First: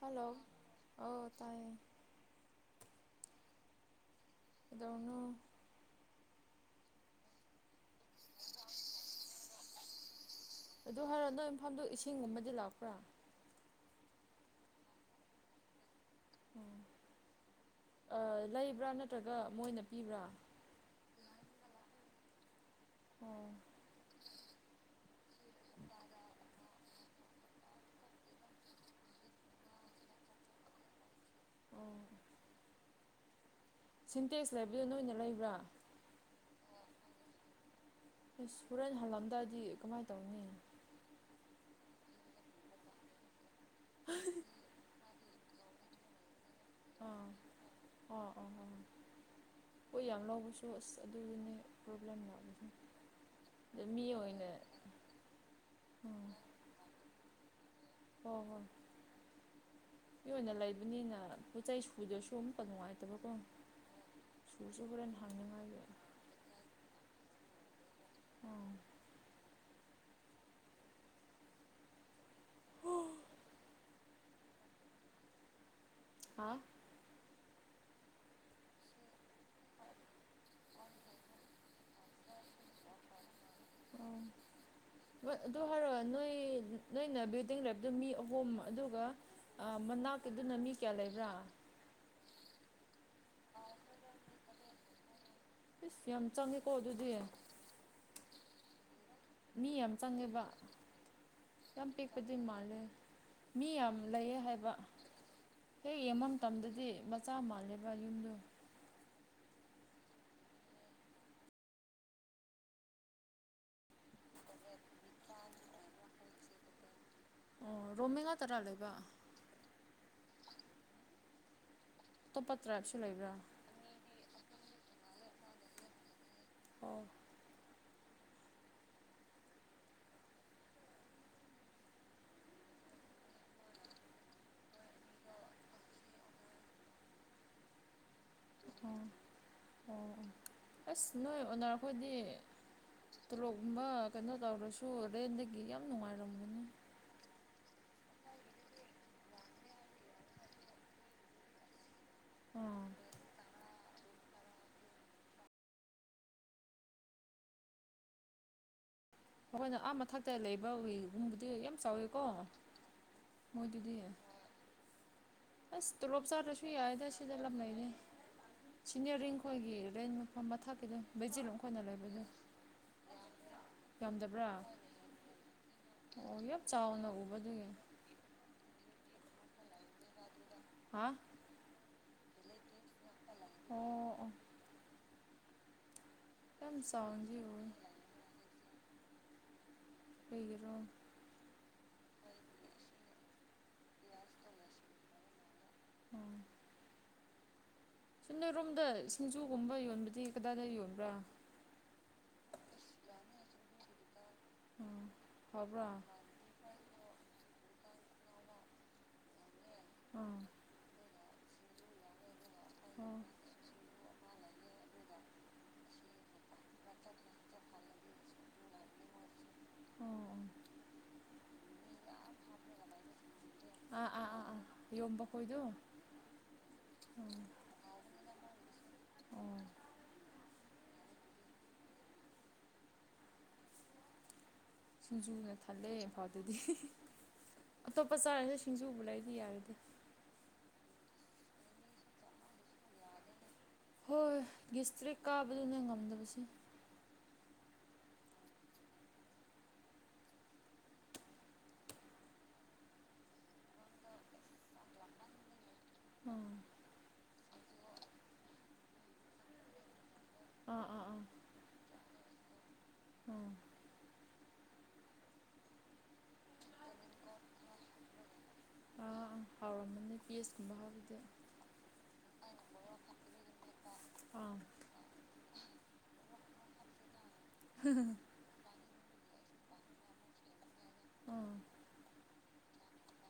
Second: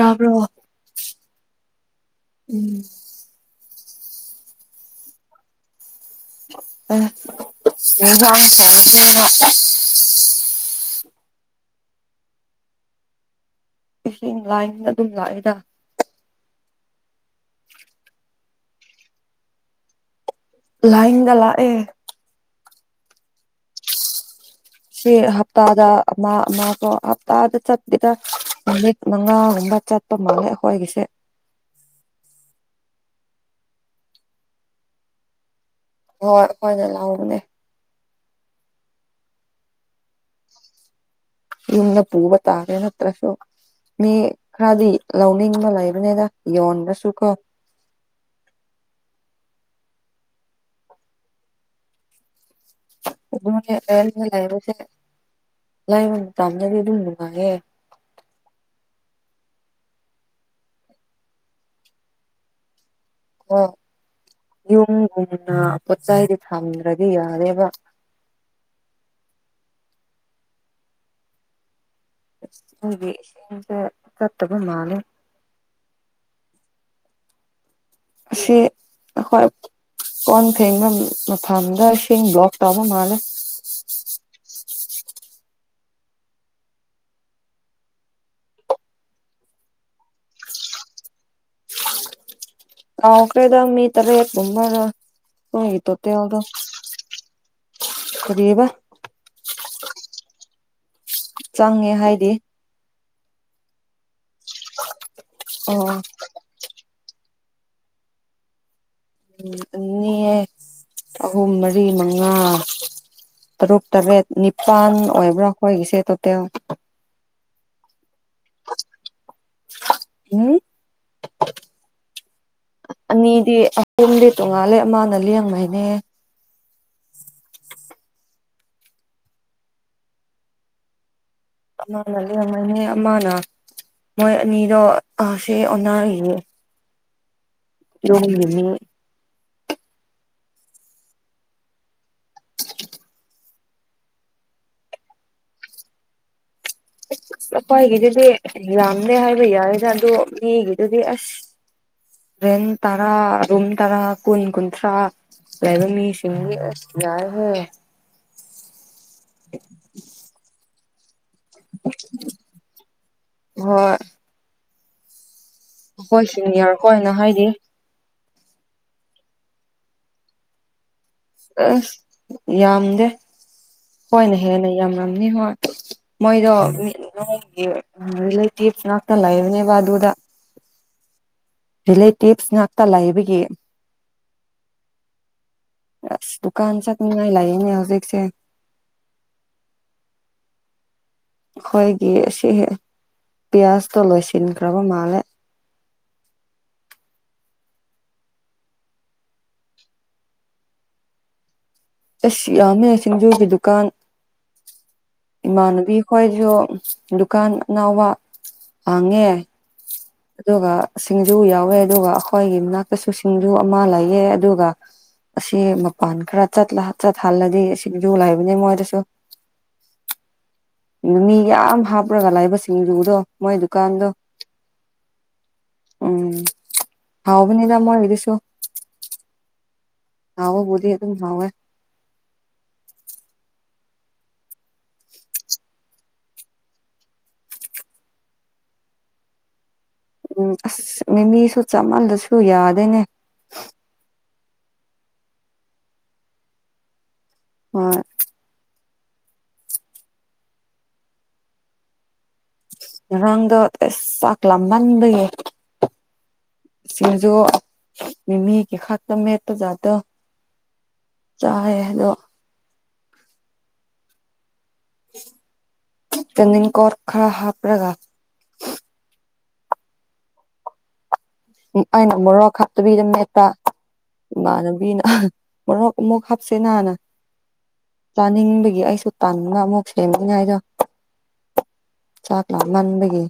hello ꯑꯧ ꯇꯥꯏꯌꯦ ꯎꯝ ꯀꯩꯗꯧꯔꯅ‌ꯣ [unintelligible] ꯏꯟꯖꯥꯡ ꯊ‌ꯣꯡꯁ‌ꯦꯅꯥ ꯑꯗꯨ ꯍꯥꯏꯔ ꯅ‌ꯣꯏ ꯏꯝꯐꯥꯟꯗ‌ꯣ ꯏꯁꯤꯡꯒꯨꯝꯕꯗꯤ ꯂꯥꯛꯄ꯭ꯔꯥ ꯏꯁꯤꯡ ꯂꯥꯏꯅ ꯑꯗꯨꯝ ꯂꯥꯛꯏꯗꯥ ꯑꯣ ꯑꯥ ꯂꯩꯕ꯭ꯔꯥ ꯅꯠꯇ꯭ꯔꯒ ꯃꯣꯏꯅ ꯄꯤꯕ꯭ꯔꯥ ꯂꯥꯏꯟꯗ ꯂꯥꯛꯑꯦ ꯑꯣ ꯁꯤ ꯍꯞꯇꯥꯗ ꯑꯃꯥ ꯑꯃꯥ ꯀ‌ꯣ ꯍꯞꯇꯥꯗ ꯆꯠꯄꯦꯗ ꯅꯨꯃꯤꯠ ꯃꯉꯥꯒꯨꯝꯕ ꯆꯠ ꯄ ꯃꯥꯜꯂꯦ ꯑꯩꯈꯣꯏꯒꯤꯁꯦ ꯑꯣ ꯁꯤꯟꯇꯦꯛꯁ ꯂꯩꯕꯗꯨ ꯅꯣꯏꯅ ꯂꯩꯕ꯭ꯔꯥ ꯍꯣꯏ ꯍꯣꯏꯅ ꯂꯥꯛꯕꯅꯦ ꯍꯣꯔꯦꯟ ꯍꯜꯂꯝꯗꯥꯗꯤ ꯀꯃꯥꯏꯅ ꯇꯧꯅꯤ ꯌꯨꯝꯅ ꯄꯨꯕ ꯇꯥꯔꯦ ꯅ ꯇ꯭ꯔꯁꯨ ꯃꯤ ꯈꯔꯗꯤ ꯂꯧꯅꯤꯡꯕ ꯂꯩꯕꯅꯤꯗ ꯌꯣꯟꯕꯁꯨ ꯑꯥ ꯀꯣ ꯑꯣ ꯑꯣ ꯑꯣ ꯍꯣꯏ ꯌꯥꯝ ꯂꯧꯕꯁꯨ ꯑꯁ ꯑꯗꯨꯒꯤꯅꯤ ꯄ꯭ꯔꯣꯕ꯭ꯂꯦꯝ ꯂꯥꯛꯕꯁ ꯑꯗꯨ ꯂꯥꯏꯕꯁꯦ ꯂꯥꯏꯕ ꯎꯝ ꯇꯥꯟꯗꯗꯤ ꯑꯗꯨꯝ ꯅꯨꯡꯉꯥꯏꯌꯦ ꯍꯣꯏ ꯍꯣꯏ ꯑꯩ ꯑꯣꯏꯅ ꯂꯩꯕꯅꯤꯅ ꯄꯣꯠꯆꯩ ꯁꯨꯗ ꯁꯨꯝ ꯑꯄ ꯅꯨꯡꯉꯥꯏꯇꯕꯀꯣ ꯀꯣ ꯁꯨꯔꯁꯨ ꯍꯣꯔꯦꯟ ꯍꯪꯅꯤꯡꯉꯥꯏꯕ ꯊ꯭ꯔꯗꯤ ꯌꯥꯗꯦꯕ ꯀꯠꯇꯕ ꯃꯥꯅꯦ ꯍꯥꯥ ꯑꯁꯤ ꯍꯣꯏ ꯀꯣꯟ ꯊꯦꯡꯅ ꯃꯐꯝꯗ ꯏꯁꯤꯡ ꯕ꯭ꯂꯣꯛ ꯇꯧꯕ ꯃꯥꯜꯂꯦ ꯑꯝ ꯑꯗꯨ ꯍꯥꯏꯔꯛꯑꯣ ꯅꯣꯏ ꯅꯣꯏꯅ ꯕ꯭ꯌꯨꯗꯤꯡ ꯂꯩꯕꯗꯨ ꯃꯤ ꯑꯍꯨꯝ ꯑꯗꯨꯒ ꯃꯅꯥꯛꯀꯤꯗꯨꯅ ꯃꯤ ꯀꯌꯥ ꯂꯩꯕ꯭ꯔꯥ ꯑ ꯀꯩꯗ ꯃꯤ ꯇꯔꯦ ꯃꯔ ꯍ ꯏꯁ ꯇꯠꯇꯦ ꯌꯥꯝ ꯌꯥꯗꯣ ꯆꯪꯉꯦꯀꯣ ꯑꯗꯨꯗꯤ ꯈꯨꯔꯤꯕ ꯃꯤ ꯌꯥꯝ ꯆꯪꯉꯦꯕ ꯌꯥꯝ ꯆꯪꯉꯦ ꯍꯥꯏꯗꯤ ꯄꯤꯛꯄꯗꯤ ꯃꯥꯜꯂꯦ ꯃꯤ ꯌꯥꯝ ꯂꯩꯌꯦ ꯍꯥꯏꯕ ꯑꯣ ꯍꯦꯛ ꯌꯦꯡꯕ ꯃꯇꯝꯗꯗꯤ ꯃꯆꯥ ꯃꯥꯜꯂꯦꯕ ꯌꯨꯝꯗꯣ ꯑꯅꯤ ꯑꯍꯨꯝ ꯃꯔꯤ ꯃꯉꯥ ꯇꯔꯨꯛ ꯇꯔꯦꯠ ꯅꯤꯄꯥꯜ ꯑꯣꯏꯕ꯭ꯔꯥ ꯑꯩꯈꯣꯏꯒꯤꯁꯦ ꯇꯣꯇꯦꯜ ꯑꯣ ꯔꯣꯃꯦꯒ ꯇꯔꯥ ꯂꯩꯕ ꯎꯝ ꯑꯇꯣꯞꯄ ꯇ꯭ꯔꯥꯏꯞꯁꯨ ꯂꯩꯕ꯭ꯔꯥ ꯑꯅꯤꯗꯤ ꯄꯨꯝꯗꯤ ꯇꯣꯡꯉꯥꯜꯂꯦ ꯑꯃꯅ ꯂꯦꯡꯃꯩꯅꯦ ꯑꯣ ꯑꯃꯅ ꯂꯩꯔꯝꯃꯅꯦ ꯑꯃꯅ ꯃꯣꯏ ꯑꯅꯤꯗꯣ ꯁꯤ ꯑꯣꯅꯥꯔꯤꯌꯦ [unintelligible] ꯑꯣ ꯑꯣ ꯑꯁ ꯅꯣꯏ ꯑꯣꯅꯔ ꯈꯣꯏꯗꯤ ꯇꯂꯣꯞꯒꯨꯝꯕ ꯀꯩꯅꯣ ꯇꯧꯔꯁꯨ ꯔꯦꯟꯗꯒꯤ ꯌꯥꯝ ꯅꯨꯡꯉꯥꯏꯔꯝꯒꯅꯤ ꯑꯁ ꯑꯩꯈꯣꯏꯒꯤꯗꯨꯗꯤ ꯌꯥꯝꯗꯦ ꯍꯥꯏꯕ ꯌꯥꯔꯦꯗ ꯑꯗꯣ ꯃꯤꯒꯤꯗꯨꯗꯤ ꯑꯁ ꯔꯦꯟ ꯑꯥ ꯇꯔꯥ ꯔꯨꯝ ꯇꯔꯥ ꯀꯨꯟ ꯀꯨꯟꯊ꯭ꯔꯥ ꯂꯩꯕ ꯃꯤꯁꯤꯡ ꯌꯥꯔꯣꯏ ꯑꯩꯈꯣꯏꯅ ꯑꯥ ꯃꯊꯛꯇ ꯂꯩꯕ ꯎꯨꯡꯗꯨꯗꯤ ꯌꯥꯝ ꯆꯥꯎꯋꯤꯀꯣ ꯍꯣꯏ ꯃꯣꯏꯗꯨꯗꯤ ꯑꯁ ꯇꯣꯂꯣꯞ ꯑꯩꯈꯣꯏ ꯆꯂꯥꯁꯨ ꯁꯤꯅꯤꯌꯔ ꯌꯥꯏꯗ ꯈꯣꯏꯅ ꯁꯤꯗ ꯍꯥꯏꯗꯤ ꯂꯝ ꯂꯩꯔꯦ ꯁꯤꯅꯤꯌꯔꯤꯡ ꯑꯩꯈꯣꯏꯒꯤ ꯔꯦꯟ ꯃꯐꯝ ꯃꯊꯛꯀꯤꯗ ꯕꯦꯖꯤꯂꯈꯣꯏꯅ ꯑꯁ ꯂꯩꯕꯗ ꯌꯥꯝꯗꯦ ꯍꯣꯏꯅ ꯍꯦꯟꯅ ꯌꯥꯝꯂꯝꯅꯤ ꯍꯣꯏ ꯑꯣ ꯃꯣꯏꯗꯣ ꯌꯥꯝ ꯆꯥꯎꯅ ꯅꯒꯤ ꯎꯕꯗꯨꯒꯤ ꯑ ꯂꯩꯇꯤꯞꯁ ꯂꯅꯥꯥꯛꯇꯂ ꯂꯩꯅꯦꯕ ꯍꯥꯥ ꯔꯤꯂꯦꯇꯤꯞꯁ ꯉꯥꯛꯇ ꯂꯥꯛꯕꯒꯤ ꯑꯣ ꯑꯣ ꯑꯁ ꯗꯨꯀꯥꯟ ꯌꯥꯝ ꯆꯠꯅꯤꯉꯥꯏ ꯆꯥꯎꯅꯗꯤ ꯎꯋꯦ ꯂꯌꯦꯅꯦ ꯍꯧꯖꯤꯛꯁꯦ ꯀꯩꯒꯤꯔꯣ ꯑꯩꯈꯣꯏꯒꯤ ꯁꯤ ꯄꯤꯌꯥꯁꯇꯣ ꯂꯣꯏꯁꯤꯟꯈ꯭ꯔꯕ ꯃꯥꯜꯂꯦ ꯎꯝ ꯁꯗꯔꯣꯝꯗ ꯁꯤꯡꯖꯨꯒꯨꯝꯕ ꯌꯣꯟꯕꯗꯤ ꯀꯗꯥꯏꯗ ꯌꯣꯟꯕ꯭ꯔꯥ ꯑꯁ ꯌꯥꯝꯃꯦ ꯁꯤꯡꯖꯨꯒꯤ ꯗꯨꯀꯥꯟ ꯑꯣ ꯐꯕ꯭ꯔꯥ ꯏꯃꯥꯟꯅꯕꯤ ꯈꯣꯏꯁꯨ ꯗꯨꯀꯥꯟ ꯑꯅꯥꯕ ꯍꯥꯡꯉꯦ ꯑꯥ ꯑꯗꯨꯒ ꯁꯤꯡꯖꯨ ꯌꯥꯎꯋꯦ ꯑꯗꯨꯒ ꯑꯩꯈꯣꯏꯒꯤ ꯃꯅꯥꯛꯇꯁꯨ ꯑꯣ ꯁꯤꯡꯖꯨ ꯑꯃ ꯂꯩꯑꯦ ꯑꯗꯨꯒ ꯑꯁꯤ ꯃꯄꯥꯟ ꯈꯔ ꯆꯠꯂ ꯆꯠꯍꯜꯂꯗꯤ ꯁꯤꯡ ꯌꯨ ꯂꯥꯏꯕꯅꯤ ꯃꯣꯏꯗꯁꯨ ꯑꯣ ꯑꯣ ꯃꯤ ꯌꯥꯝ ꯍꯥꯞꯄꯒ ꯂꯥꯏꯕ ꯁꯤꯡꯖꯨꯗꯣ ꯃꯣꯏꯗꯨ ꯀꯥꯟꯗ ꯑꯥ ꯑꯥ ꯑꯥ ꯑꯥ ꯌꯣꯟꯕ ꯈꯣꯏꯗꯣ ꯎꯝ ꯍꯥꯎꯕꯅꯤꯗ ꯃꯣꯏ ꯏꯗꯤꯁꯨ ꯑꯣ ꯍꯥꯎꯕꯕꯣꯗꯤ ꯑꯗꯨꯝ ꯊꯑꯣꯏ ꯁꯤꯡꯖꯨꯅ ꯊꯜꯂꯦ ꯐꯥꯎꯗꯗꯤ ꯑꯇꯣꯞꯄ ꯆꯥꯔꯁꯨ ꯁꯤꯡꯖꯨ ꯎꯕ ꯂꯩꯗꯤ ꯌꯥꯔꯗꯤ ꯎꯝ ꯑꯁ ꯃꯤꯃꯤꯁꯨ ꯆꯥꯃꯜꯂꯁꯨ ꯌꯥꯗꯦꯅꯦ ꯍꯣꯏ ꯍꯣꯏ ꯒꯤꯁꯇ꯭ꯔꯤ ꯀꯥꯕꯗꯨꯅ ꯉꯝꯗꯕꯕꯁꯤ ꯍꯣꯏ ꯉꯔꯪꯗꫭ ꯑꯦ ꯆꯥꯛ ꯂꯝꯃꯟꯕꯒꯤ ꯑꯥ ꯆꯁꯤꯡꯖꯣ ꯃꯤꯃꯤꯒꯤ ꯈꯠꯇ ꯃꯤꯄꯖꯗꫭ ꯑꯥ ꯑꯥ ꯑꯥ ꯆꯥꯔꯦ ꯑꯗꯣ ꯎꯝ ꯇꯅꯤ ꯀꯔ ꯈꯥ ꯍꯥꯄꯔꯒ ꯑꯥ ꯑ ꯍꯥꯎꯝꯃꯦ ꯑ ꯐꯤ ꯑꯦꯁ ꯀꯨꯝꯕꯥꯕꯗ ꯑꯩꯅ ꯃꯣꯔꯣꯛ ꯈꯞꯇꯕꯤꯗ ꯃꯦꯠꯄ ꯑꯥ ꯏꯃꯥꯟꯅꯕꯤꯅ ꯃꫭꯔꯛ ꯃꯛ ꯍꯥꯞꯁꯤꯅ [unintelligible] ꯆꯥꯅꯤꯡꯕꯒꯤ ꯑꯩꯁꯨ ꯇꯥꯅꯤꯡꯕ ꯑꯃꯨꯛ ꯁꯦꯝꯒꯅꯦ ꯍꯥꯏꯗꯣ ꯑꯥ ꯆꯥꯛꯂꯠ ꯃꯕꯒꯤ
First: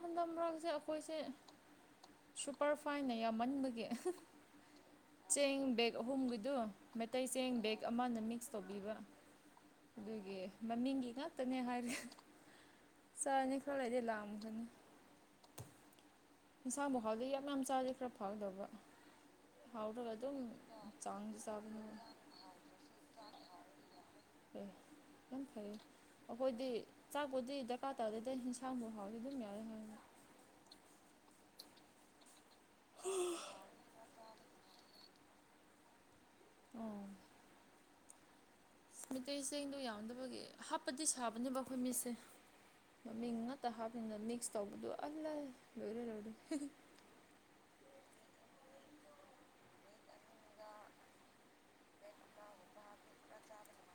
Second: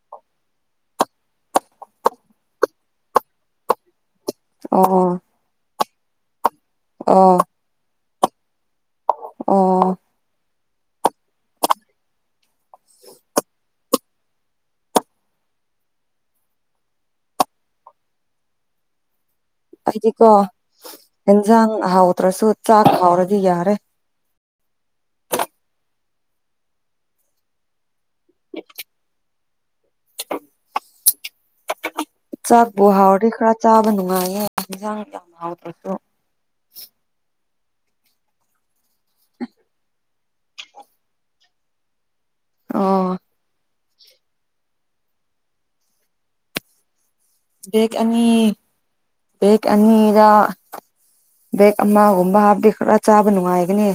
ꯍꯟꯗꯃꯥꯔꯛꯁ ꯑꯩꯈꯣꯏꯁꯦ ꯁꯨꯄꯔ ꯐꯥꯏꯟꯅ ꯌꯥꯝꯃꯟꯕꯒꯤ ꯑꯣ ꯑꯣ ꯆꯦꯡ ꯕꯦꯛ ꯑꯍꯨꯝꯒꯤꯗꯨ ꯃꯩꯇꯩ ꯆꯦꯡ ꯕꯦꯛ ꯑꯃꯅ ꯃꯤꯛꯁ ꯇꯧꯕꯤꯕ ꯑꯣ ꯑꯗꯨꯒꯤ ꯃꯃꯤꯡꯒꯤ ꯉꯥꯛꯇꯅꯦ ꯍꯥꯏꯔꯦ ꯆꯔꯅꯤ ꯈꯔ ꯂꯩꯗꯤ ꯂꯥꯛꯑꯝꯒꯅꯤ ꯏꯟꯁꯥꯕꯨ ꯐꯥꯎꯗꯤ ꯌꯥꯝ ꯌꯥꯝ ꯆꯥꯔꯤ ꯈꯔ ꯐꯥꯎꯗꯕ ꯑꯩꯗꯤꯀꯣ ꯆꯥꯡꯗ ꯏꯟꯖꯥꯡ ꯆꯥꯕꯅꯤꯅ ꯍꯥꯎꯗ꯭ꯔꯁꯨ ꯆꯥꯛ ꯍꯥꯎꯔꯗꯤ ꯌꯥꯔꯦ ꯐ ꯌꯥꯝ ꯐꯩꯌꯦ ꯑꯩꯈꯣꯏꯗꯤ ꯆꯥꯛꯄꯗꯤ ꯗ ꯆꯄꯥꯥ ꯇꯧꯗ ꯏꯟꯁꯥꯡꯕꯨꯎ ꯍꯥꯎꯗꯤ ꯑꯗꯨꯝ ꯌꯥꯎꯔꯦ ꯍꯥꯏꯅ ꯆꯥꯛꯄ ꯍꯥꯎꯗꯤ ꯈꯔ ꯆꯥꯕ ꯅꯨꯡꯉꯥꯏꯌꯦ ꯍꯟꯖꯥꯡ ꯌꯥꯝ ꯍꯥꯎꯗ꯭ꯔꯁꯨ ꯑꫭ ꯑ ꯃꯤꯇꯩ ꯆꯦꯡꯗꯣ ꯌꯥꯝꯎꯗꯕꯒꯤ ꯍꯥꯞꯄꯗꯤ ꯁꯥꯕꯅꯦꯕ ꯑꯩꯈꯣꯏ ꯃꯤꯠꯁꯦ ꯑꯣ ꯃꯃꯤꯡ ꯍꯠꯇ ꯍꯥꯞꯄꯤꯗ ꯃꯤꯛꯁ ꯇꯧꯕꯗꯨ ꯑꯜ ꯂꯣꯏꯔꯦ ꯂꯣꯏꯔꯦ ꯕꯒ ꯑꯅꯤ ꯕꯒ ꯑꯅꯤ ꯑꯣꯖꯥ ꯕꯦꯛ ꯑꯃꯒꯨꯝꯕ ꯍꯥꯞꯇ ꯈꯔ ꯆꯥꯕ ꯅꯨꯡꯉꯥꯏꯒꯅꯤ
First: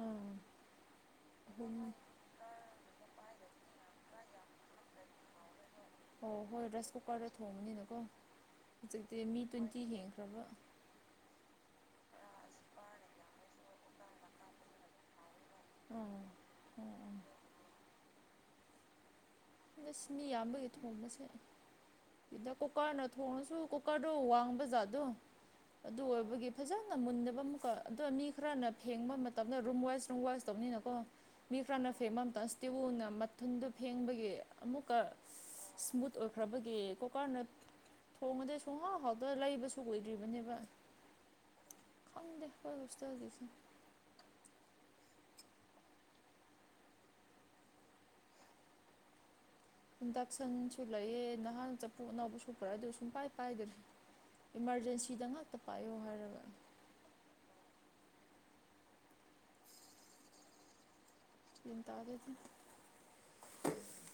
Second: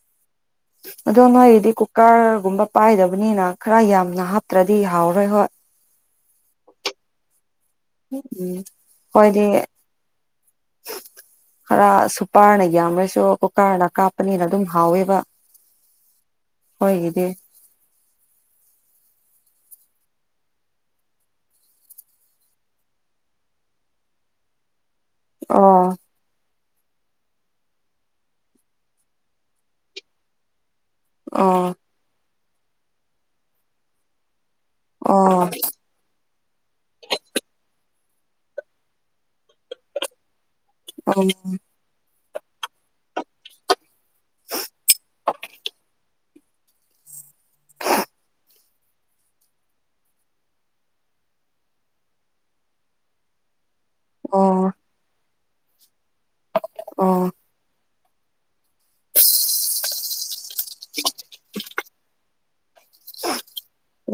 ꯑꯥ ꯑꯗꯨ ꯅꫭꯏꯗꯤ ꯑꯍꯨꯝ ꯀꯨꯀꯔꯒꯨꯝꯕ ꯄꯥꯏꯗꯕꯅꯤꯅ ꯈꯔ ꯌꯥꯝꯅ ꯍꯥꯞꯇ꯭ꯔꯗꯤ ꯍꯥꯎꯔꯣꯏ ꯍꯣꯏ ꯑꯣ ꯍꯣꯏ ꯔꯥꯏꯁ ꯀꯨꯀꯔꯗ ꯊꯣꯡꯕꯅꯤꯅꯀꯣ ꯎꯝ ꯍꯧꯖꯤꯛꯇꯤ ꯃꯤ ꯍꯣꯏꯗꯤ ꯇ꯭ꯋꯦꯟꯇꯤ ꯌꯦꯡꯈ꯭ꯔꯕ ꯈꯔ ꯁꯨꯄꯥꯔꯅ ꯌꯥꯝꯔꯁꯨ ꯀꯨꯀꯥꯔꯅ ꯀꯥꯞꯄꯅꯤꯅ ꯑꯗꯨꯝ ꯍꯥꯎꯋꯦꯕ ꯑꫭ ꯍꯣꯏꯒꯤꯗꯤ ꯑꯁ ꯃꯤ ꯌꯥꯝꯕꯒꯤ ꯊꯨꯍꯣꯕꯁꯦ ꯁꯤꯗ ꯀꯨꯀꯥꯔꯅ ꯊꯣꯡꯉꯁꯨ ꯀꯨꯀꯥꯔꯗꯣ ꯋꯥꯡꯕ ꯖꯥꯠꯗꯣ ꯑꯣ ꯑꯗꯨ ꯑꯣꯏꯕꯒꯤ ꯐꯖꯅ ꯃꯨꯟꯗꯕ ꯑꯃꯨꯛꯀ ꯑꯗꯣ ꯃꯤ ꯈꯔꯅ ꯐꯦꯡꯕ ꯃꯇꯝꯗ ꯔꯨꯝ ꯋꯥꯏꯁ ꯔꯨꯝ ꯋꯥꯏꯁ ꯇꯧꯅꯤꯅꯀꯣ ꯃꯤ ꯑꯣ ꯐꯔꯅ ꯐꯦꯡꯕ ꯃꯇꯝꯇ ꯏꯁꯇꯤꯋꯨꯅ ꯃꯊꯟꯗꯨ ꯐꯦꯡꯕꯒꯤ ꯑꯃꯨꯛꯀ ꯑꯣ ꯏꯁꯃꯨꯠ ꯑꯣꯏꯈ꯭ꯔꯕꯒꯤ ꯀꯨꯀꯔꯅ ꯊꯣꯡꯉꯗꯤ ꯁꯣꯡꯍꯥꯎ ꯍꯥꯎꯗ ꯂꯩꯕꯁꯨ ꯑꯣꯏꯗ꯭ꯔꯤꯕꯅꯦꯕ ꯑꯥꯎ ꯎꯝ ꯈꯪꯗꯦ ꯑꯩꯈꫭꯏ ꯍꫭꯁꯇꯦꯜ [unintelligible] ꯏꯟꯗꯛꯁꯟꯁꯨ ꯂꯩꯌꯦ ꯅꯍꯥꯟ ꯆꯐꯨ ꯑꯅꯧꯕꯥꯁꯨ ꯄꯨꯔꯛꯑꯦ ꯑꯗꯨ ꯁꯨꯡ ꯄꯥꯏ ꯄꯥꯏꯗꯥꯔꯤ ꯑꯣ ꯏꯃꯥꯔꯖꯦꯟꯁꯤꯗ ꯉꯥꯛꯇ ꯄꯥꯏꯌꯣ ꯍꯥꯏꯔꯒ ꯑꯣ [inaudible] ꯒꯌ꯭ꯥꯟꯇꯥꯗꯦꯗꯤ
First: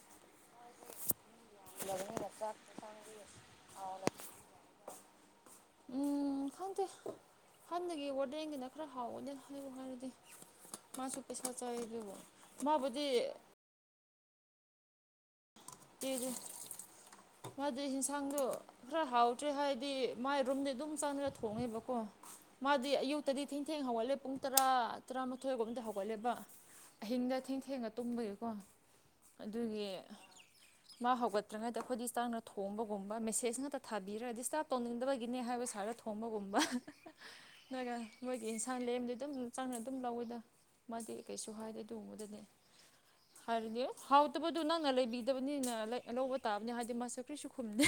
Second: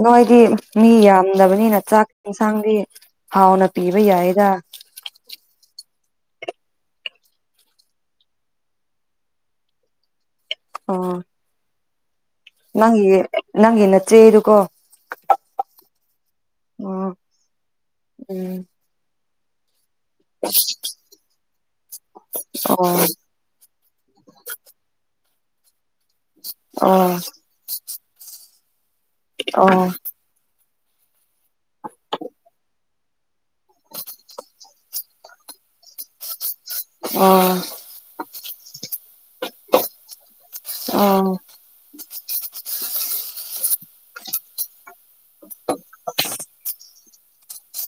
ꯅꯣꯏꯗꯤ ꯃꯤ ꯌꯥꯝꯗꯕꯅꯤꯅ ꯆꯥꯛ ꯏꯟꯁꯥꯡꯗꯤ ꯍꯥꯎꯅ ꯄꯤꯕ ꯌꯥꯏꯗ [inaudible] ꯎꯝ ꯈꯪꯗꯦ ꯍꯟꯅꯒꯤ ꯋꯥꯔꯗꯦꯟꯒꯤꯅ ꯈꯔ ꯍꯥꯎꯋꯅꯦ ꯍꯥꯏꯌꯨ ꯍꯥꯏꯔꯗꯤ ꯑꯣ ꯃꯥꯁꯨ ꯄꯩꯁꯥ ꯆꯥꯏ ꯑꯗꯨꯕꯨ ꯅꯪꯒꯤ ꯃꯥꯕꯨꯗꯤ ꯅꯪꯒꯤ ꯅꯆꯦꯗꯨꯀꯣ ꯑꯣ [unintelligible] ꯃꯥꯗꯤ ꯌꯦꯟꯁꯥꯡꯗꯣ ꯎꯝ ꯈꯔ ꯍꯥꯎꯇ꯭ꯔꯦ ꯍꯥꯏꯔꯗꯤ ꯃꯥꯥꯏ ꯔꯨꯝꯗꯤ ꯑꯗꯨꯝ ꯆꯪꯉꯒꯥ ꯊꯣꯡꯅꯦꯕꯀꯣ ꯃꯥꯗꯤ ꯑꯣ ꯑꯌꯨꯛꯇꯗꯤ ꯊꯦꯡ ꯊꯦꯡ ꯍꯧꯒꯠꯂꯦ ꯄꯨꯡ ꯇꯔꯥ ꯇꯔꯥꯃꯥꯊꯣꯏꯒꯨꯝꯕꯗ ꯍꯧꯒꯠꯂꯦꯕ ꯑꯣ ꯑꯍꯤꯡꯗ ꯊꯦꯡ ꯊꯦꯡꯅ ꯇꯨꯝꯕꯒꯤꯀꯣ ꯑꯣ ꯑꯗꯨꯒꯤ ꯃꯥ ꯍꯧꯒꯠꯇ꯭ꯔꯤꯉꯩꯗ ꯑꯩꯈꯣꯏꯗꯤ ꯆꯥꯡꯉꯒ ꯊꯣꯡꯕꯒꯨꯝꯕ ꯃꯦꯁꯦꯖ ꯉꯥꯛꯇ ꯊꯥꯕꯤꯔ ꯗꯤꯁꯇꯥꯔꯕ ꯇꯧꯅꯤꯡꯗꯕꯒꯤ ꯀꯤꯅꯦ ꯍꯥꯏꯕ ꯁꯔꯥ ꯊꯣꯡ ꯊꯣꯝꯕꯒꯨꯝꯕ ꯑꯣ ꯅꫭꯏꯒ ꯅꯣꯏꯒꯤ ꯏꯟꯁꯥꯡ ꯂꯦꯝꯗꯤ ꯑꯗꯨꯝ ꯆꯪꯉꯒꯥ ꯑꯗꯨꯝ ꯂꯧꯋꯤꯗ ꯃꯥꯗꯤ ꯑꯣ ꯀꯩꯁꯨ ꯍꯥꯏꯗꯦ ꯑꯗꯨꯒꯨꯝꯕꯗꯨꯗꯤ ꯍꯥꯏꯔꯤꯗꯤ ꯍꯥꯎꯇꯕꯗꯨ ꯅꯪꯅ ꯂꯩꯕꯤ ꯇꯕꯅꯤꯅ ꯂꯩ ꯂꯧꯕ ꯇꯥꯕꯅꯤ ꯍꯥꯏꯗꯤ ꯃꯁꯛ ꯀꯔꯤꯁꯨ ꯈꯨꯝꯗꯦ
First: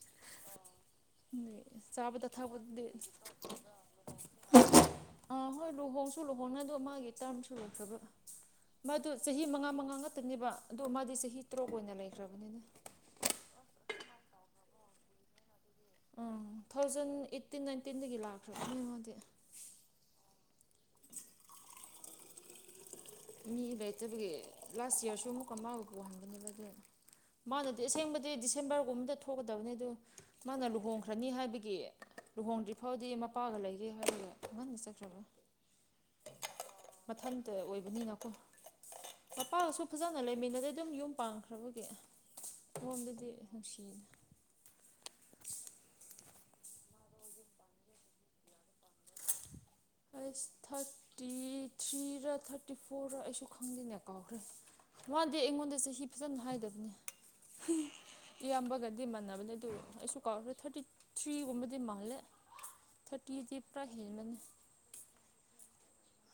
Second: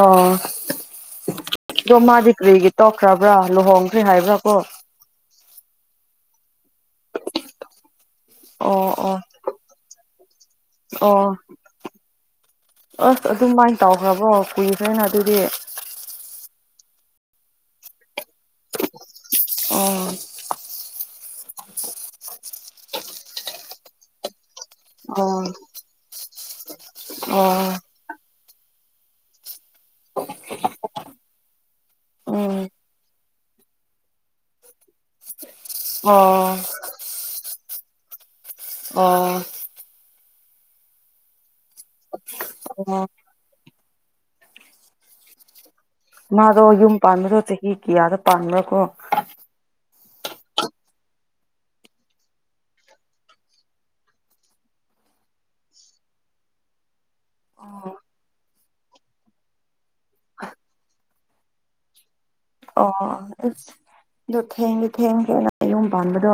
ꯑꯣ ꯑꯗꯣ ꯆꯥꯕꯗ ꯃꯥꯗꯤ ꯀꯔꯤꯒꯤ ꯊꯛꯄꯗꯗꯤ ꯇꯣꯈ꯭ꯔꯕ꯭ꯔꯥ ꯂꯨꯍꯣꯡꯈ꯭ꯔꯦ ꯍꯥꯏꯕ꯭ꯔꯥ ꯀꯣ ꯑꯥ ꯍꯣꯏ ꯂꯨꯍꯣꯡꯁꯨ ꯂꯨꯍꯣꯡꯅ ꯑꯗꯣ ꯃꯥꯒꯤ ꯇꯔꯝꯁꯨ ꯂꫭꯏꯈ꯭ꯔꯕ ꯑꯣ ꯃꯥꯗꯨ ꯑꯣ ꯆꯍꯤ ꯃꯉꯥ ꯃꯉꯥ ꯉꯥꯛꯇꯥꯅꯦꯕ ꯑꯗꯣ ꯃꯥꯗꯤ ꯆꯍꯤ ꯇꯔꯨꯛ ꯑꯣꯏꯅ ꯂꯩꯈ꯭ꯔꯕꯅꯤꯅ‌ ꯑꯣ ꯑꯗꯨꯃꯥꯏꯅ ꯇꯧꯈ꯭ꯔꯕꯣ ꯀꯨꯏꯈ꯭ꯔ‌ꯦꯅ ꯑꯗꯨꯗꯤ ꯎꯝ ꯊꯥꯎꯖꯟ ꯑꯩꯠꯇꯤꯟ ꯅꯥꯏꯟꯇꯤꯟ ꯗꯒꯤ ꯂꯥꯛꯈ꯭ꯔꯕꯅ‌ꯦ ꯃꯥꯗꯤ ꯑꯣ ꯃꯤ ꯂꯩꯇꯕꯒꯤ ꯂꯥꯁ ꯏꯌꯥꯔꯁꯨ ꯑꯣ ꯑꯃꯨꯛꯀ ꯃꯥꯕꯨ ꯄꯨꯍꯟꯕꯥꯅꯦꯕ ꯑꯗꯨꯏ ꯑꯣ ꯃꯥꯗꫭ ꯑꯁꯦꯡꯕꯗꯤ ꯗꯤꯁꯦꯝꯕꯔ ꯒꯨꯝꯕꯗ ꯊꯣꯛꯀꯗꯕꯅꯦ ꯑꯗ‌ꯣ ꯃꯥꯅ ꯂꯨꯍꯣꯡꯈ꯭ꯔꯅꯤ ꯍꯥꯏꯕꯒꯤ ꯂꯨꯍꯣꯡꯗ꯭ꯔꯤ ꯐꯥꯎꯗꯤ ꯃꯄꯥꯒ ꯂꯩꯒꯦ ꯍꯥꯏꯔꯒ ꯉꯟꯅꯥ ꯆꯠꯈ꯭ꯔꯕꯥ [inaudible] ꯑꯣ ꯃꯊꯟꯇ ꯑꯣꯏꯕꯅꯤꯅ ꯀꯣ ꯑꯣ ꯃꯄꯥꯒꯁꯨ ꯐꯖꯅ ꯂꯩꯃꯤꯟꯅꯗꯦ ꯑꯗꯨꯝ ꯌꯨꯝ ꯄꯥꯡꯈ꯭ꯔꯕꯒꯤ ꯍꯣꯝꯗꯗꯤ ꯅꯨꯡꯁꯤꯅꯥ ꯃꯥꯗꯣ ꯌꯨꯝ ꯄꯥꯟꯕꯗꯣ ꯆꯍꯤ ꯀꯌꯥꯗ ꯄꯥꯟꯕ꯭ꯔꯥ ꯀꯣ ꯑꯩꯁ ꯊꯥꯔꯇꯤ ꯊ꯭ꯔꯤꯔ ꯊꯥꯔꯇꯤ ꯐꯣꯔꯔ ꯑꯩꯁꯨ ꯈꯪꯗꯦꯅꯦ ꯀꯥꯎꯔꯈ꯭ꯔꯦ ꯃꯥꯗꯤ ꯑꯩꯉꯣꯟꯗ ꯆꯍꯤ ꯐꯖꯅ ꯍꯥꯏꯗꯕꯅꯦ ꯑꯣ ꯏꯌꯥꯝꯕꯒꯗꯤ ꯃꯥꯟꯅꯕꯅꯦ ꯑꯗꯨ ꯑꯩꯁꯨ ꯀꯥꯎꯔꯈ꯭ꯔꯦ ꯊꯥꯔꯇꯤ ꯊ꯭ꯔꯤꯒꯨꯝꯕꯗꯤ ꯃꯥꯜꯂꯦ ꯑꯣ ꯊꯥꯔꯇꯤꯗꯤ ꯑꯁ ꯄꯨꯔꯥ ꯍꯦꯟꯕꯅꯦ ꯑꯗꯣ ꯊꯦꯡꯗꯤ ꯊꯦꯡꯈꯔꯗ ꯌꯨꯝ ꯄꯥꯟꯕꯗꯣ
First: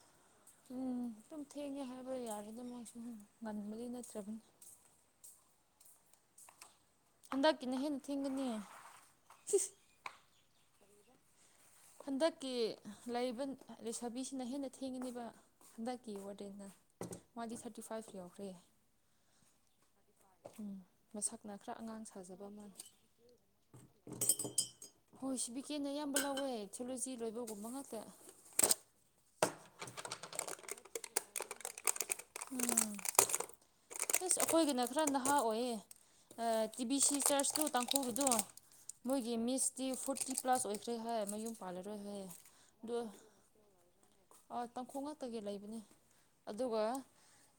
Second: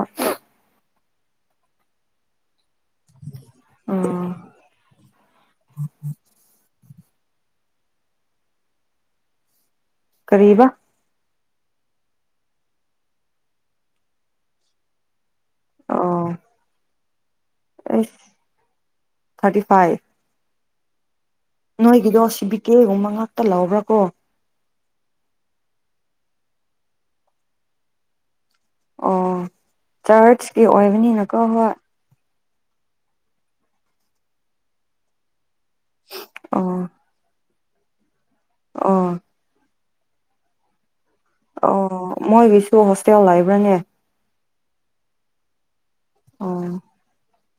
ꯎꯝ ꯑꯗꯨꯝ ꯊꯦꯡꯉꯦ ꯍꯥꯏꯕ ꯌꯥꯔꯦꯗꯥ ꯃꯣꯏ ꯁꯨꯝ ꯉꯟꯕꯗꯤ ꯅꯠꯇ꯭ꯔꯕꯅꯤ [inaudible] ꯍꯟꯗꯛꯀꯤꯅꯦ ꯍꯦꯟꯅ ꯊꯦꯡꯒꯅꯤ ꯀꯔꯤꯕꯥ ꯍꯟꯗꯛꯀꯤ ꯂꯩꯕꯥ ꯂꯩꯁꯥꯕꯤꯁꯤꯅ ꯍꯦꯟꯅ ꯊꯦꯡꯉꯅꯤꯕ ꯍꯟꯗꯛꯀꯤ ꯑꯣ ꯋꯥꯗꯦꯟꯅ ꯃꯥꯗꯤ ꯊꯥꯔꯇꯤ ꯐꯥꯏꯚ ꯑꯩꯁ ꯌꯥꯎꯈ꯭ꯔꯦ ꯊꯥꯔꯇꯤ ꯐꯥꯏꯚ ꯎꯝ ꯃꯁꯛꯅ ꯈꯔ ꯑꯉꯥꯡ ꯅꯣꯏꯒꯤꯗꯣ ꯁꯤ ꯁꯥꯖꯕ ꯕꯤ ꯃꯥꯗꫭ ꯀꯦꯒꯨꯝꯕ ꯉꯥꯛꯇ ꯂꯧꯕ꯭ꯔꯥ ꯀꯣ ꯍꯣꯏ ꯁꯤ ꯕꯤꯀꯦꯗ ꯑꯌꯥꯝꯕ ꯂꯧꯋꯦ ꯊꯣꯂꯣꯖꯤ ꯂꯣꯏꯕꯒꯨꯝꯕ ꯉꯥꯛꯇ ꯑꯣ ꯆꯔꯆꯀꯤ ꯑꯣꯏꯕꯅꯤꯅꯀꯣ ꯍꯣꯏ ꯎꯝ ꯑꯁ ꯑꯩꯈꯣꯏꯒꯤꯅ ꯈꯔ ꯅꯍꯥ ꯑꯣꯏꯌꯦ ꯑꯣ ꯇꯤ ꯕꯤ ꯁꯤ ꯆꯔꯆꯇꯣ ꯇꯥꯡꯈꯨꯜ ꯒꯤꯗꯣ ꯑꯣ ꯃꯣꯏꯒꯤ ꯃꯤꯁꯇꯤ ꯐꯣꯔꯇꯤ ꯄꯂ꯭ ꯁ ꯑꯣꯏꯈ꯭ꯔꯦ ꯍꯥꯏ ꯃꯌꯨꯝ ꯑꯣ ꯄꯥꯜꯂꯔꯣꯏ ꯍꯥꯏꯌꯦ ꯃꯣꯏꯒꯤꯁꯨ ꯑꯗꯨ ꯍꯣꯁꯇꯦꯜ ꯂꯩꯕ꯭ꯔꯥꯅꯦ ꯑꯣ ꯇꯥꯡꯈꯨꯜ ꯉꯥꯛꯇꯒꯤ ꯂꯩꯕꯅꯤ ꯑꯣ ꯑꯗꯨꯒ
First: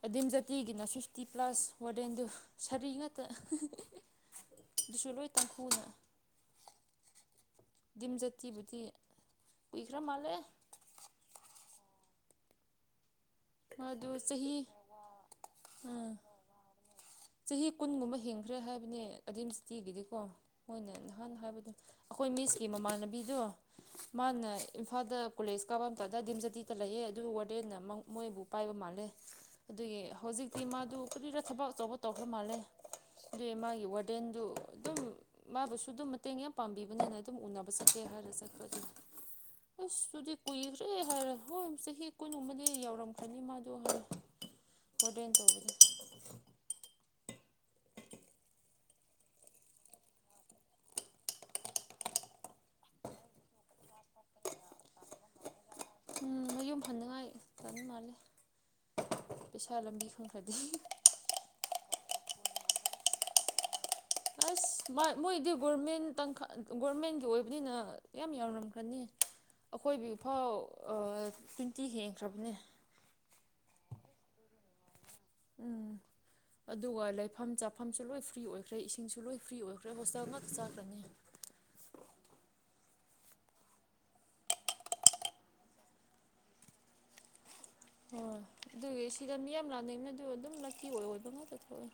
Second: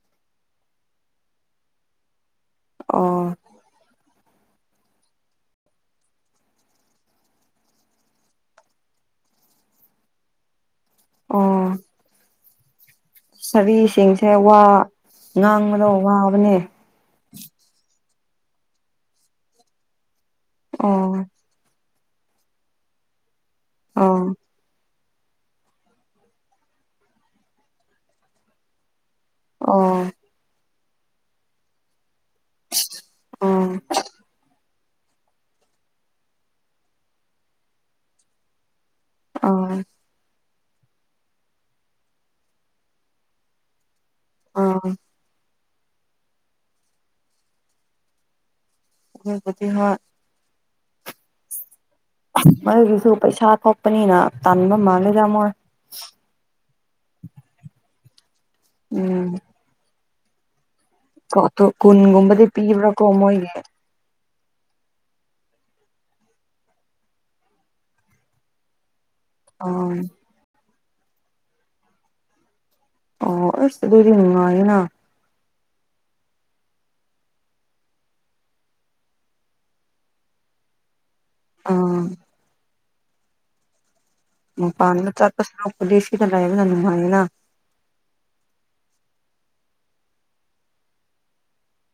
ꯑꯗꯤꯝ ꯖꯥꯇꯤꯒꯤꯅ ꯐꯤꯐꯇꯤ ꯄ꯭ꯂꯁ ꯋꯥꯔꯗꯦꯟꯗꯨ ꯁꯔꯤ ꯉꯥꯛꯇ ꯑꯣ ꯑꯗꯨꯁꯨ ꯂꯣꯏ ꯇꯥꯡꯈꯨꯜ ꯗꯤꯝ ꯖꯥꯇꯤꯕꯨꯗꯤ ꯀꯨꯏꯈ꯭ꯔꯥ ꯃꯥꯜꯂꯦ ꯑꯣ ꯁꯕꯤ ꯃꯥꯗꯨ ꯁꯤꯡꯁꯦ ꯆꯍꯤ ꯋꯥ ꯉꯥꯡꯕꯗ ꯑꯥ ꯋꯥꯕꯅꯦ ꯆꯍꯤ ꯀꯨꯟꯒꯨꯝꯕ ꯍꯦꯟꯈ꯭ꯔꯦ ꯍꯥꯏꯕꯅꯦ ꯑꯗꯤꯝ ꯖꯥꯇꯤ ꯒꯤꯗꯤꯀꯣ ꯃꯣꯏꯅ ꯑꯣ ꯅꯍꯥꯟ ꯍꯥꯏꯕꯗꯣ ꯑꯩꯈꯣꯏ ꯃꯤꯁꯀꯤ ꯃꯃꯥꯟꯅꯕꯤꯗꯣ ꯑꯣ ꯃꯥꯅ ꯏꯝꯐꯥꯜꯗ ꯀꯣꯂꯦꯖ ꯀꯥꯕ ꯃꯇꯝꯇꯗ ꯑꯦꯗꯤꯝ ꯖꯥꯇꯤꯗ ꯂꯩꯑꯦ ꯑꯗꯨ ꯋꯥꯔꯗꯦꯟꯅ ꯃꯣꯏꯕꯨ ꯄꯥꯏꯕ ꯃꯥꯜꯂꯦ ꯑꯣ ꯑꯗꯨꯒꯤ ꯍꯧꯖꯤꯛꯇꯤ ꯃꯥꯗꯨ ꯀꯔꯤꯔꯥ ꯊꯕꯛ ꯑꯆꯧꯕ ꯇꯧꯈ꯭ꯔ ꯃꯥꯜꯂꯦ ꯑꯗꯨꯏ ꯑꯣ ꯃꯥꯒꯤ ꯋꯥꯔꯗꯦꯟꯗꯨ ꯑꯗꯨꯝ ꯃꯥꯕꯨꯁꯨ ꯑꯗꯨꯝ ꯃꯇꯦꯡ ꯌꯥꯝ ꯄꯥꯡꯕꯤꯕꯅꯤꯅ ꯑꯗꯨꯝ ꯎꯅꯕ ꯆꯠꯀꯦ ꯍꯥꯏꯔꯒ ꯆꯠꯄ ꯑꯗꯨ ꯑꯣ ꯑꯁ ꯑꯗꯨꯗꯤ ꯀꯨꯏꯈ꯭ꯔꯦ ꯍꯥꯏꯔꯦ ꯍꯣꯏ ꯆꯍꯤ ꯀꯨꯟꯒꯨꯝꯕꯗꯤ ꯌꯥꯎꯔ ꯉꯝꯈꯔ꯭ꯅꯤ ꯃꯥꯗꯣ ꯑꯥ ꯍꯣꯔꯦꯟ ꯇꯧꯕꯒꯤ ꯑꯗꯨꯕꯨꯗꯤ ꯍꯣꯏ ꯃꯥꯒꯤꯁꯨ ꯄꯩꯁꯥ ꯊꯣꯛꯄꯅꯤꯅ ꯇꯟꯕ ꯃꯥꯜꯂꯦꯗ ꯃꯣꯏ ꯎꯝ ꯃꯌꯨꯝ ꯍꯟꯅꯤꯡꯉꯥꯏ ꯇꯥꯟꯕ ꯃꯥꯜꯂꯦ ꯎꯝ ꯄꯩꯁꯥ ꯂꯝꯕꯤ ꯈꯣꯡ ꯍꯥꯏꯗꯤ ꯀꯣ ꯀꯨꯟꯒꯨꯝꯕꯗꯤ ꯄꯤꯕ꯭ꯔꯥ ꯀꯣ ꯃꯣꯏꯒꯤ ꯑꯁ ꯃꯣꯏꯗꯤ ꯒꯣꯔꯃꯦꯟ ꯇꯈ ꯒꯣꯔꯃꯦꯟꯒꯤ ꯑꯣꯏꯕꯅꯤꯅ ꯌꯥꯝ ꯌꯥꯝꯃꯝꯈꯔ꯭ ꯅꯤ ꯑꯥ ꯑꯩꯈꯣꯏꯒꯤꯐꯥꯎ ꯇ꯭ꯋꯦꯟꯇꯤ ꯍꯦꯟꯈ꯭ꯔꯕꯅꯦ ꯑꯣ ꯑꯁ ꯑꯗꯨꯗꯤ ꯅꯨꯡꯉꯥꯏꯅ ꯎꯝ ꯑꯗꯨꯒ ꯂꯩꯐꯝ ꯆꯥꯐꯝꯁꯨ ꯂꯣꯏ ꯐ꯭ꯔꯤ ꯑꯣꯏꯈ꯭ꯔꯦ ꯏꯁꯤꯡꯁꯨ ꯂꯣꯏ ꯐ꯭ꯔꯤ ꯑꯣꯏꯈ꯭ꯔꯦ ꯍꯣꯁꯇꯦꯜ ꯉꯥꯛꯇ ꯆꯥꯛꯈ꯭ꯔꯅꯤ ꯑꯥ ꯃꯄꯥꯟꯗ ꯆꯠꯄ ꯁꯔꯨꯛꯄꯨꯗꯤ ꯁꯤꯗ ꯂꯩꯕꯅ ꯅꯨꯡꯉꯥꯏꯅ ꯍꯣꯏ ꯑꯗꯨꯒꯤ ꯁꯤꯗ ꯃꯤꯌꯥꯝ ꯂꯥꯟꯗꯅ ꯑꯗꯨ ꯑꯗꯨꯝ ꯂꯛꯀꯤ ꯑꯣꯏ ꯑꯣꯏꯕ ꯉꯥꯛꯇ ꯊꯣꯛꯑꯏ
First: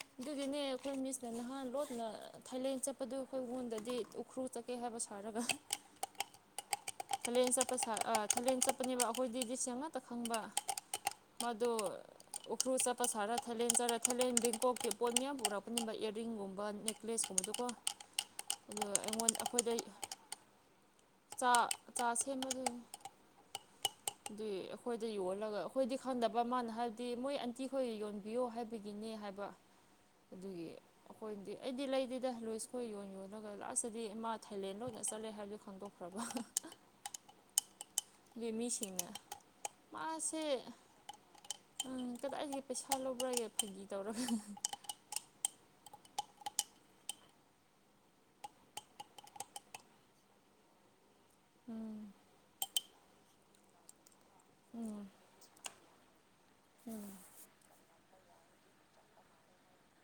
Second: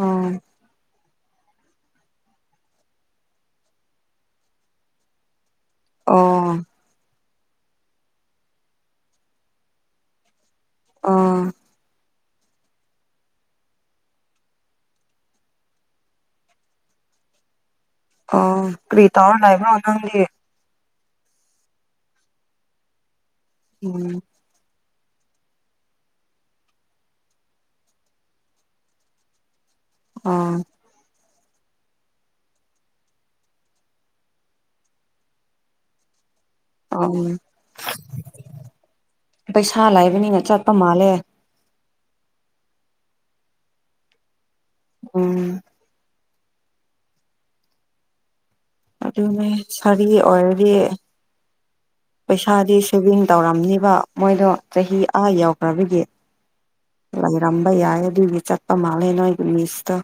ꯑꯥ ꯑꯗꯨꯒꯤꯅꯦ ꯑꯩꯈꯣꯏ ꯃꯤꯁ ꯑꯗ ꯅꯍꯥꯟ ꯂꯣꯠꯅ ꯊꯥꯏꯂꯦꯟ ꯆꯠꯄꯗꯨ ꯑꯩꯈꯣꯏꯋꯣꯟꯗꯗꯤ ꯎꯈ꯭ꯔꯨꯜ ꯆꯠꯀꯦ ꯍꯥꯏꯕ ꯁꯥꯔꯒ ꯑꯣ ꯊꯥꯏꯂꯦꯟ ꯆꯠꯄ ꯁꯥꯔ ꯊꯥꯂꯦꯟ ꯆꯠꯄꯅꯦꯕ ꯑꯩꯈꯣꯏꯗꯤ ꯗꯤꯁꯦꯝ ꯑꯃꯠꯇ ꯈꯪꯕ ꯑꯥ ꯃꯥꯥꯗꯨ ꯎꯈ꯭ꯔꯨꯜ ꯆꯠꯄ ꯁꯥꯔꯥ ꯊꯥꯏꯂꯦꯟ ꯆꯠꯂ ꯊꯥꯏꯂꯦꯟ ꯕꯦꯡꯀꯣꯛꯀꯤ ꯄꯣꯠ ꯃꯌꯥꯝ ꯄꯨꯔꯛꯄꯅꯦꯕ ꯏꯌꯥꯔꯤꯡꯒꯨꯝꯕ ꯅꯦꯛ ꯀꯂꯦꯖꯀꯨꯝꯕꯗꯣꯀꯣ ꯑꯥ ꯑꯗꯨꯒ ꯀꯔꯤ ꯇꯧꯔ ꯑꯩꯉꯣꯟꯗ ꯂꯩꯕ꯭ꯔꯣ ꯑꯩꯈꯣꯏꯗ ꯅꯪꯗꯤ ꯆꯥ ꯆꯥ ꯁꯦꯝꯕ ꯑꯗꯨꯏꯅꯤ ꯎꯝ ꯑꯗꯨꯏ ꯑꯩꯈꯣꯏꯗ ꯌꯣꯜꯂꯒ ꯑꯩꯈꯣꯏꯗꯤ ꯈꯪꯗꯕ ꯃꯥꯅ ꯍꯥꯏꯕꯗꯤ ꯃꯣꯏ ꯑꯟꯇꯤꯈꯣꯏ ꯌꯣꯟꯕꯤꯌꯣ ꯍꯥꯏꯕꯒꯤꯅꯦ ꯍꯥꯏꯕ ꯑꯥ ꯑꯗꯨꯒꯤ ꯑꯩꯈꯣꯏꯅꯗꯤ ꯑꯩꯗꯤ ꯂꯩꯗꯦꯗ ꯂꯣꯏꯁ ꯈꯣꯏ ꯌꯣꯟ ꯌꯣꯜꯂꯒ ꯂꯥꯁꯇꯗꯤ ꯃꯥꯥ ꯊꯥꯏꯂꯦꯟ ꯑꯣꯏꯅ ꯆꯠꯂꯦ ꯍꯥꯏꯕꯗꯨ ꯈꯪꯗꯣꯛ ꯍꯕ ꯑꯣ ꯃꯤꯁꯤꯡꯅ ꯃꯥꯁꯦ ꯆꯠꯄ ꯃꯥꯜꯂꯦ ꯎꯝ ꯀꯗꯥꯏꯒꯤ ꯄꯩꯁꯥ ꯂꯧꯕ꯭ꯔꯒ ꯐꯥꯒꯤ ꯇꯧꯔꯒ ꯎꯝ ꯑꯗꯨꯅꯦ ꯁꯔꯤ ꯑꯣꯏꯔꯗꯤ ꯎꯝ ꯄꯩꯁꯥꯗꯤ ꯁ꯭ꯋꯤꯚꯡ ꯇꯧꯔꯝꯅꯤꯕ ꯃꯣꯏꯗꯣ ꯆꯍꯤ ꯎꯝ ꯑ ꯌꯧꯈ꯭ꯔꯕꯗꯤ ꯎꯝ ꯔꯝꯕ ꯌꯥꯏ ꯑꯗꯨꯒꯤ ꯆꯠꯄ ꯃꯥꯜꯂꯦ ꯅꯣꯏꯒꯤ ꯃꯤꯁꯇꯣ